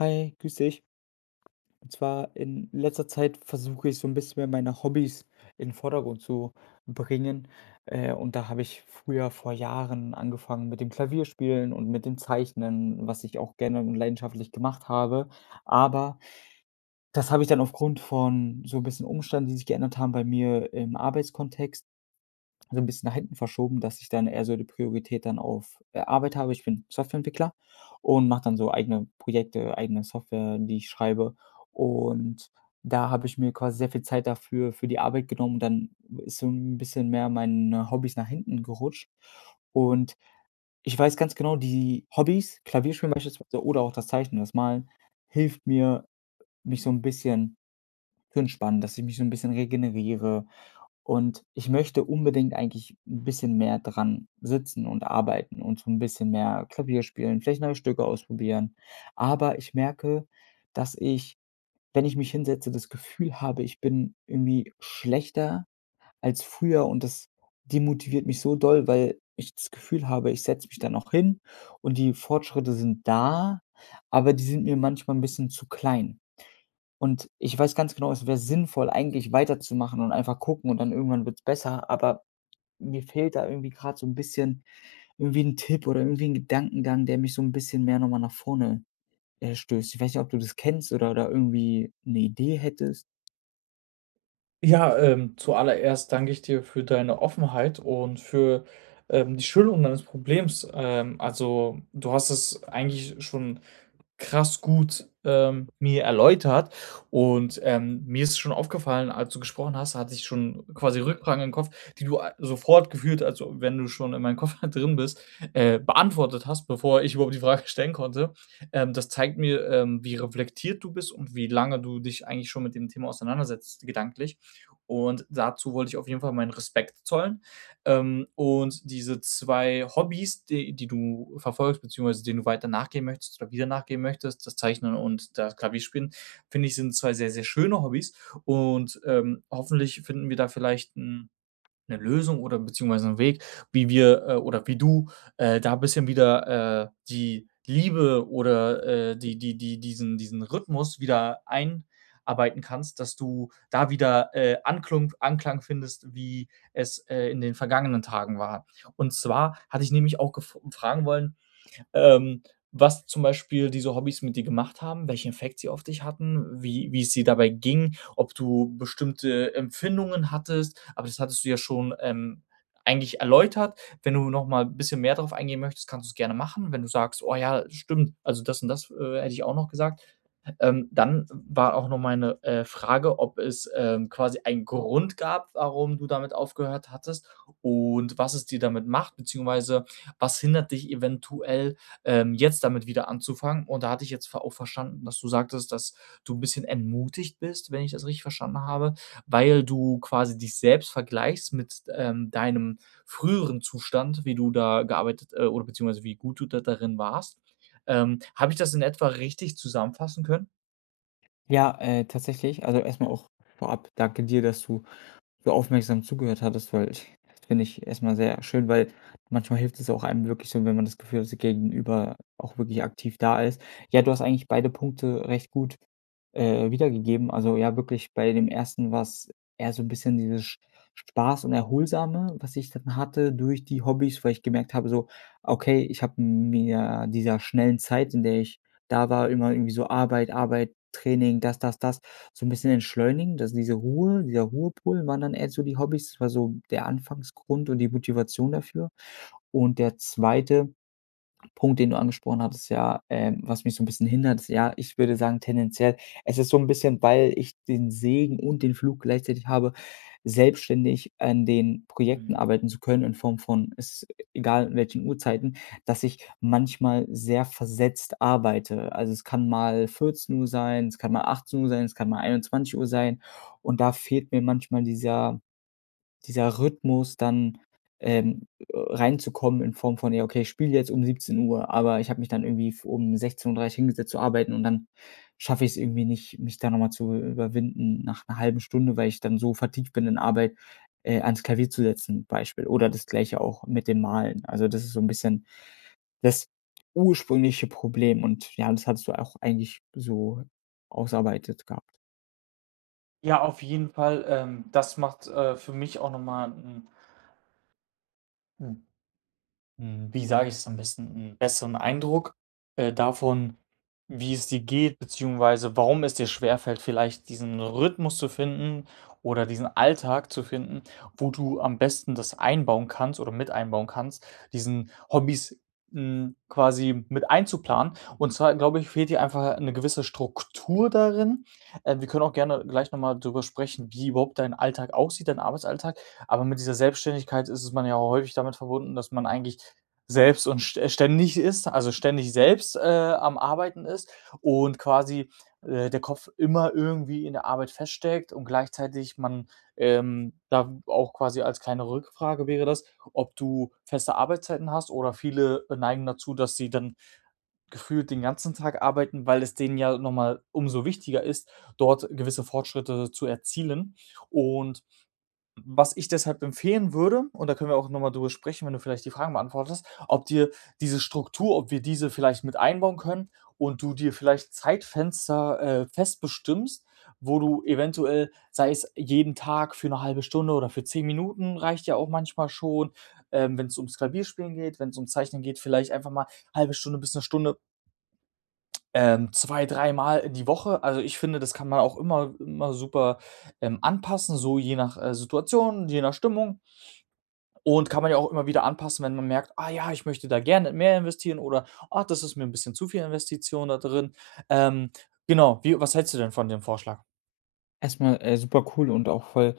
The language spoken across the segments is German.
Hi, grüß dich. Und zwar in letzter Zeit versuche ich so ein bisschen mehr meine Hobbys in den Vordergrund zu bringen. Und da habe ich früher vor Jahren angefangen mit dem Klavierspielen und mit dem Zeichnen, was ich auch gerne und leidenschaftlich gemacht habe. Aber das habe ich dann aufgrund von so ein bisschen Umständen, die sich geändert haben bei mir im Arbeitskontext so ein bisschen nach hinten verschoben, dass ich dann eher so die Priorität dann auf, Arbeit habe. Ich bin Softwareentwickler und mache dann so eigene Projekte, eigene Software, die ich schreibe. Und da habe ich mir quasi sehr viel Zeit dafür für die Arbeit genommen und dann ist so ein bisschen mehr meine Hobbys nach hinten gerutscht. Und ich weiß ganz genau, die Hobbys, Klavierspielen beispielsweise oder auch das Zeichnen, das Malen, hilft mir, mich so ein bisschen zu entspannen, dass ich mich so ein bisschen regeneriere. Und ich möchte unbedingt eigentlich ein bisschen mehr dran sitzen und arbeiten und so ein bisschen mehr Klavier spielen, vielleicht neue Stücke ausprobieren. Aber ich merke, dass ich, wenn ich mich hinsetze, das Gefühl habe, ich bin irgendwie schlechter als früher und das demotiviert mich so doll, weil ich das Gefühl habe, ich setze mich dann auch hin und die Fortschritte sind da, aber die sind mir manchmal ein bisschen zu klein. Und ich weiß ganz genau, es wäre sinnvoll, eigentlich weiterzumachen und einfach gucken und dann irgendwann wird es besser, aber mir fehlt da irgendwie gerade so ein bisschen irgendwie ein Tipp oder irgendwie ein Gedankengang, der mich so ein bisschen mehr nochmal nach vorne, stößt. Ich weiß nicht, ob du das kennst oder da irgendwie eine Idee hättest? Ja, zuallererst danke ich dir für deine Offenheit und für die Schilderung deines Problems. Also, du hast es eigentlich schon krass gut, mir erläutert. Und, mir ist schon aufgefallen, als du gesprochen hast, hatte ich schon quasi Rückfragen im Kopf, die du a sofort gefühlt, also wenn du schon in meinem Kopf drin bist, beantwortet hast, bevor ich überhaupt die Frage stellen konnte. Das zeigt mir, wie reflektiert du bist und wie lange du dich eigentlich schon mit dem Thema auseinandersetzt gedanklich. Und dazu wollte ich auf jeden Fall meinen Respekt zollen. Und diese 2 Hobbys, die du verfolgst, beziehungsweise denen du weiter nachgehen möchtest oder wieder nachgehen möchtest, das Zeichnen und das Klavierspielen, finde ich, sind 2 sehr, sehr schöne Hobbys. Und, hoffentlich finden wir da vielleicht 'n 'Ne Lösung oder beziehungsweise 'n Weg, wie wir, oder wie du, da bisschen wieder, die Liebe oder, die diesen Rhythmus wieder einarbeiten kannst, dass du da wieder, Anklung Anklang findest, wie es, in den vergangenen Tagen war. Und zwar hatte ich nämlich auch gef fragen wollen, ähm, was zum Beispiel diese Hobbys mit dir gemacht haben, welchen Effekt sie auf dich hatten, wie es dir dabei ging, ob du bestimmte Empfindungen hattest, aber das hattest du ja schon, eigentlich erläutert. Wenn du noch mal ein bisschen mehr darauf eingehen möchtest, kannst du es gerne machen. Wenn du sagst: „Oh ja, stimmt, also das und das, hätte ich auch noch gesagt.“ Dann war auch noch meine, Frage, ob es, quasi einen Grund gab, warum du damit aufgehört hattest und was es dir damit macht, beziehungsweise was hindert dich eventuell, jetzt damit wieder anzufangen. Und da hatte ich jetzt ver auch verstanden, dass du sagtest, dass du 'n bisschen entmutigt bist, wenn ich das richtig verstanden habe, weil du quasi dich selbst vergleichst mit, deinem früheren Zustand, wie du da gearbeitet, oder beziehungsweise wie gut du da darin warst. Habe ich das in etwa richtig zusammenfassen können? Ja, tatsächlich. Also, erstmal auch vorab danke dir, dass du so aufmerksam zugehört hattest, weil ich das finde ich erstmal sehr schön, weil manchmal hilft es auch einem wirklich so, wenn man das Gefühl hat, das Gegenüber auch wirklich aktiv da ist. Ja, du hast eigentlich beide Punkte recht gut, wiedergegeben. Also, ja, wirklich bei dem 1. war's eher so ein bisschen dieses Sch Spaß und Erholsame, was ich dann hatte durch die Hobbys, weil ich gemerkt habe so: „Okay, ich habe mir dieser schnellen Zeit, in der ich da war, immer irgendwie so Arbeit, Arbeit, Training, das, das, das" so 'n bisschen entschleunigen, dass dieser Ruhepol waren dann eher so die Hobbys. Das war so der Anfangsgrund und die Motivation dafür. Und der zweite Punkt, den du angesprochen hattest, ja, was mich so ein bisschen hindert, ist ja, ich würde sagen tendenziell, es ist so ein bisschen, weil ich den Segen und den Flug gleichzeitig habe, selbstständig an den Projekten Mhm. arbeiten zu können in Form von: Es ist egal in welchen Uhrzeiten, dass ich manchmal sehr versetzt arbeite. Also, es kann mal 14 Uhr sein, es kann mal 18 Uhr sein, es kann mal 21 Uhr sein und da fehlt mir manchmal dieser Rhythmus dann, ähm, reinzukommen in Form von: „Ja, okay, ich spiele jetzt um 17 Uhr, aber ich habe mich dann irgendwie f um 16:30 hingesetzt zu arbeiten und dann schaffe ich es irgendwie nicht, mich da noch mal zu überwinden, nach einer halben Stunde, weil ich dann so vertieft bin in Arbeit, ans Klavier zu setzen", Beispiel. Oder das Gleiche auch mit dem Malen. Also, das ist so ein bisschen das ursprüngliche Problem und ja, das hattest du auch eigentlich so ausarbeitet gehabt. Ja, auf jeden Fall. Das macht, für mich auch nochmal. Mal 'n hm, wie sage ich's am besten? 'N besseren Eindruck, davon, wie es dir geht, beziehungsweise warum es dir schwerfällt, vielleicht diesen Rhythmus zu finden oder diesen Alltag zu finden, wo du am besten das einbauen kannst oder mit einbauen kannst, diesen Hobbys, quasi mit einzuplanen. Und zwar, glaube ich, fehlt dir einfach eine gewisse Struktur darin. Wir können auch gerne gleich noch mal drüber sprechen, wie überhaupt dein Alltag aussieht, dein Arbeitsalltag. Aber mit dieser Selbstständigkeit ist es man ja auch häufig damit verbunden, dass man eigentlich selbst und st ständig ist, also ständig selbst, am Arbeiten ist und quasi, der Kopf immer irgendwie in der Arbeit feststeckt und gleichzeitig man, da auch quasi als kleine Rückfrage wäre das, ob du feste Arbeitszeiten hast oder viele neigen dazu, dass sie dann gefühlt den ganzen Tag arbeiten, weil es denen ja nochmal umso wichtiger ist, dort gewisse Fortschritte zu erzielen. Und was ich deshalb empfehlen würde, und da können wir auch nochmal mal drüber sprechen, wenn du vielleicht die Fragen beantwortest, ob wir diese vielleicht mit einbauen können und du dir vielleicht Zeitfenster, fest bestimmst, wo du eventuell, sei es jeden Tag für eine halbe Stunde oder für 10 Minuten reicht ja auch manchmal schon, wenn es ums Klavierspielen geht, wenn es um Zeichnen geht, vielleicht einfach mal halbe Stunde bis eine Stunde, zwei, dreimal die Woche. Also, ich finde, das kann man auch immer super, anpassen, so je nach, Situation, je nach Stimmung. Und kann man ja auch immer wieder anpassen, wenn man merkt: „Ah ja, ich möchte da gerne mehr investieren“ oder „ah, das ist mir ein bisschen zu viel Investition da drin.“ Ähm, genau, wie was hältst du denn von dem Vorschlag? Erstmal super cool und auch voll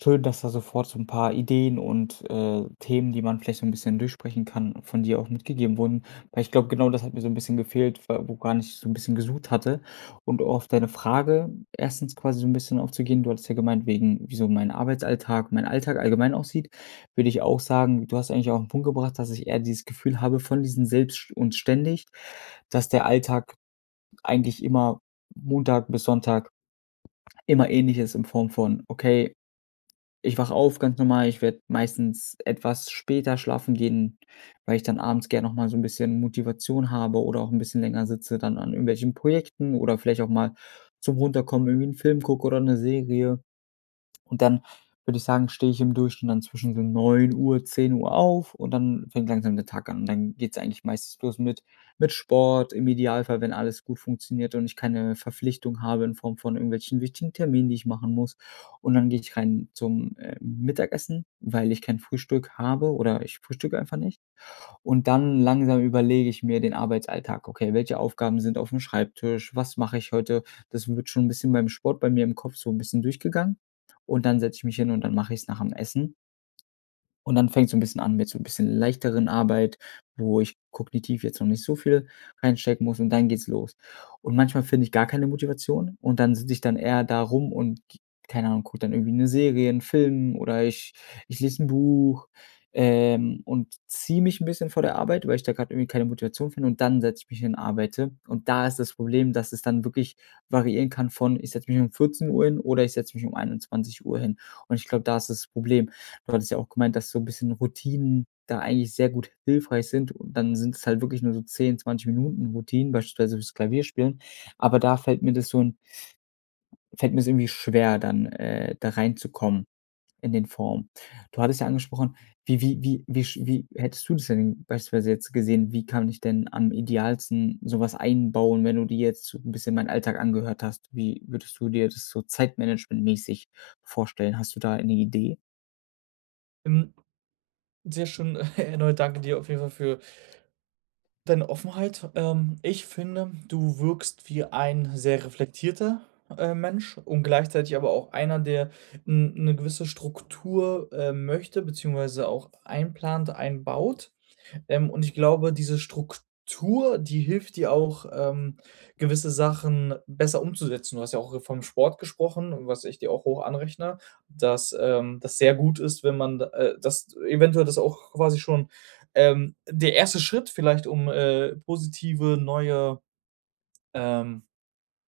schön, dass da sofort so ein paar Ideen und, Themen, die man vielleicht so ein bisschen durchsprechen kann, von dir auch mitgegeben wurden. Weil ich glaube, genau das hat mir so ein bisschen gefehlt, wa woran ich so ein bisschen gesucht hatte. Und um auf deine Frage erstens quasi so ein bisschen aufzugehen, du hattest ja gemeint, wegen wieso mein Arbeitsalltag, mein Alltag allgemein aussieht, würde ich auch sagen, du hast eigentlich auch einen Punkt gebracht, dass ich eher dieses Gefühl habe von diesem selbst und ständig, dass der Alltag eigentlich immer Montag bis Sonntag immer ähnlich ist in Form von: „Okay, ich wache auf ganz normal. Ich werde meistens etwas später schlafen gehen, weil ich dann abends gerne noch mal so ein bisschen Motivation habe oder auch ein bisschen länger sitze dann an irgendwelchen Projekten oder vielleicht auch mal zum Runterkommen irgendwie einen Film gucke oder eine Serie. Und dann würde ich sagen, stehe ich im Durchschnitt dann zwischen so 9 Uhr, 10 Uhr auf und dann fängt langsam der Tag an. Und dann geht es eigentlich meistens los mit Sport, im Idealfall, wenn alles gut funktioniert und ich keine Verpflichtung habe in Form von irgendwelchen wichtigen Terminen, die ich machen muss. Und dann gehe ich rein zum, Mittagessen, weil ich kein Frühstück habe oder ich frühstücke einfach nicht. Und dann langsam überlege ich mir den Arbeitsalltag. Okay, welche Aufgaben sind auf dem Schreibtisch? Was mache ich heute? Das wird schon ein bisschen beim Sport bei mir im Kopf so ein bisschen durchgegangen. Und dann setze ich mich hin und dann mache ich es nach dem Essen. Und dann fängt's so ein bisschen an mit so ein bisschen leichteren Arbeit, wo ich kognitiv jetzt noch nicht so viel reinstecken muss und dann geht's los. Und manchmal finde ich gar keine Motivation und dann sitze ich dann eher da rum und g keine Ahnung, gucke dann irgendwie eine Serie, einen Film oder ich lese ein Buch, und ziehe mich ein bisschen vor der Arbeit, weil ich da gerade irgendwie keine Motivation finde und dann setze ich mich hin, arbeite. Und da ist das Problem, dass es dann wirklich variieren kann von: Ich setze mich um 14 Uhr hin oder ich setze mich um 21 Uhr hin. Und ich glaube, da ist das Problem. Du hattest ja auch gemeint, dass so ein bisschen Routinen da eigentlich sehr gut hilfreich sind und dann sind es halt wirklich nur so 10, 20 Minuten Routinen, beispielsweise fürs Klavierspielen. Aber da fällt mir das so 'n fällt mir es irgendwie schwer, dann, da reinzukommen in den Form. Du hattest ja angesprochen, wie hättest du das denn beispielsweise jetzt gesehen? Wie kann ich denn am idealsten sowas einbauen, wenn du dir jetzt so 'n bisschen meinen Alltag angehört hast? Wie würdest du dir das so zeitmanagementmäßig vorstellen? Hast du da eine Idee? Hm, sehr schön. Erneut danke dir auf jeden Fall für deine Offenheit. Ich finde, du wirkst wie ein sehr reflektierter, Mensch und gleichzeitig aber auch einer, der 'n 'ne gewisse Struktur, möchte beziehungsweise auch einplant, einbaut. Und ich glaube, diese Struktur, die hilft dir auch, gewisse Sachen besser umzusetzen. Du hast ja auch vom Sport gesprochen, was ich dir auch hoch anrechne, dass, das sehr gut ist, wenn man d dass eventuell das auch quasi schon, der erste Schritt vielleicht, um, positive neue, ähm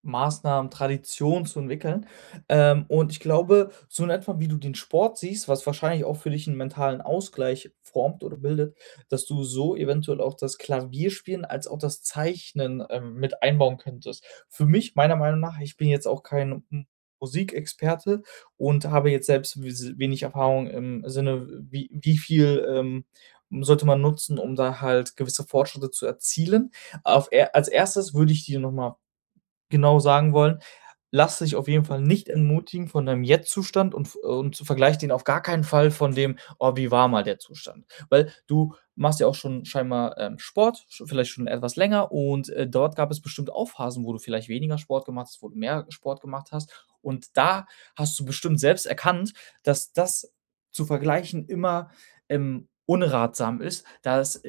Maßnahmen, Tradition zu entwickeln. Und ich glaube, so in etwa, wie du den Sport siehst, was wahrscheinlich auch für dich einen mentalen Ausgleich formt oder bildet, dass du so eventuell auch das Klavierspielen als auch das Zeichnen, mit einbauen könntest. Für mich meiner Meinung nach, ich bin jetzt auch kein M Musikexperte und habe jetzt selbst wes wenig Erfahrung im Sinne, wie viel, sollte man nutzen, um da halt gewisse Fortschritte zu erzielen. Auf er als Erstes würde ich dir noch mal genau sagen wollen: „Lass dich auf jeden Fall nicht entmutigen von deinem Jetzt-Zustand und v und vergleich den auf gar keinen Fall von dem: ‚Oh, wie war mal der Zustand?‘“ Weil du machst ja auch schon scheinbar, Sport, sch vielleicht schon etwas länger und, dort gab es bestimmt auch Phasen, wo du vielleicht weniger Sport gemacht hast, wo du mehr Sport gemacht hast. Und da hast du bestimmt selbst erkannt, dass das zu vergleichen immer, unratsam ist, da es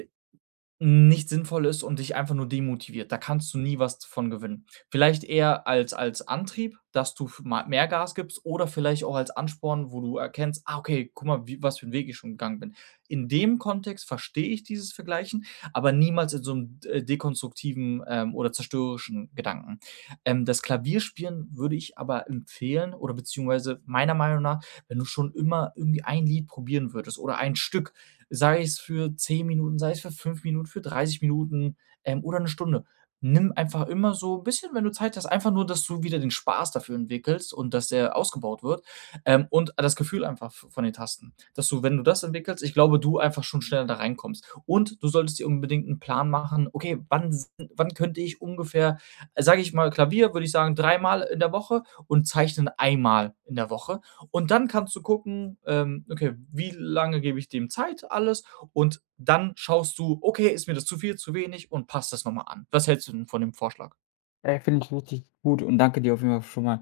nicht sinnvoll ist und dich einfach nur demotiviert. Da kannst du nie was von gewinnen. Vielleicht eher als Antrieb, dass du f ma mehr Gas gibst oder vielleicht auch als Ansporn, wo du erkennst: „Ah, okay, guck mal, wie was für 'n Weg ich schon gegangen bin.“ In dem Kontext verstehe ich dieses Vergleichen, aber niemals in so einem d dekonstruktiven, oder zerstörerischen Gedanken. Das Klavierspielen würde ich aber empfehlen oder beziehungsweise meiner Meinung nach, wenn du schon immer irgendwie ein Lied probieren würdest oder ein Stück, sei es für 10 Minuten, sei es für 5 Minuten, für 30 Minuten, oder eine Stunde. Nimm einfach immer so ein bisschen, wenn du Zeit hast, einfach nur, dass du wieder den Spaß dafür entwickelst und dass der ausgebaut wird, und das Gefühl einfach v von den Tasten, dass du, wenn du das entwickelst, ich glaube, du einfach schon schneller da reinkommst. Und du solltest dir unbedingt einen Plan machen: „Okay, wann könnte ich ungefähr“, sage ich mal, Klavier würde ich sagen, dreimal in der Woche und Zeichnen einmal in der Woche, und dann kannst du gucken, okay, wie lange gebe ich dem Zeit alles? Und dann schaust du, okay, ist mir das zu viel, zu wenig, und passt das noch mal an. Was hältst du denn von dem Vorschlag? Finde ich richtig gut und danke dir auf jeden Fall schon mal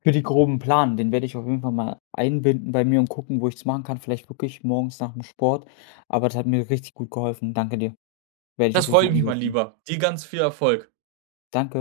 für die groben Plan. Den werde ich auf jeden Fall mal einbinden bei mir und gucken, wo ich es machen kann. Vielleicht wirklich morgens nach dem Sport, aber das hat mir richtig gut geholfen. Danke dir. Werde ich Das auf jeden Fall freut mich, mal, umsetzen. Lieber. Dir ganz viel Erfolg. Danke.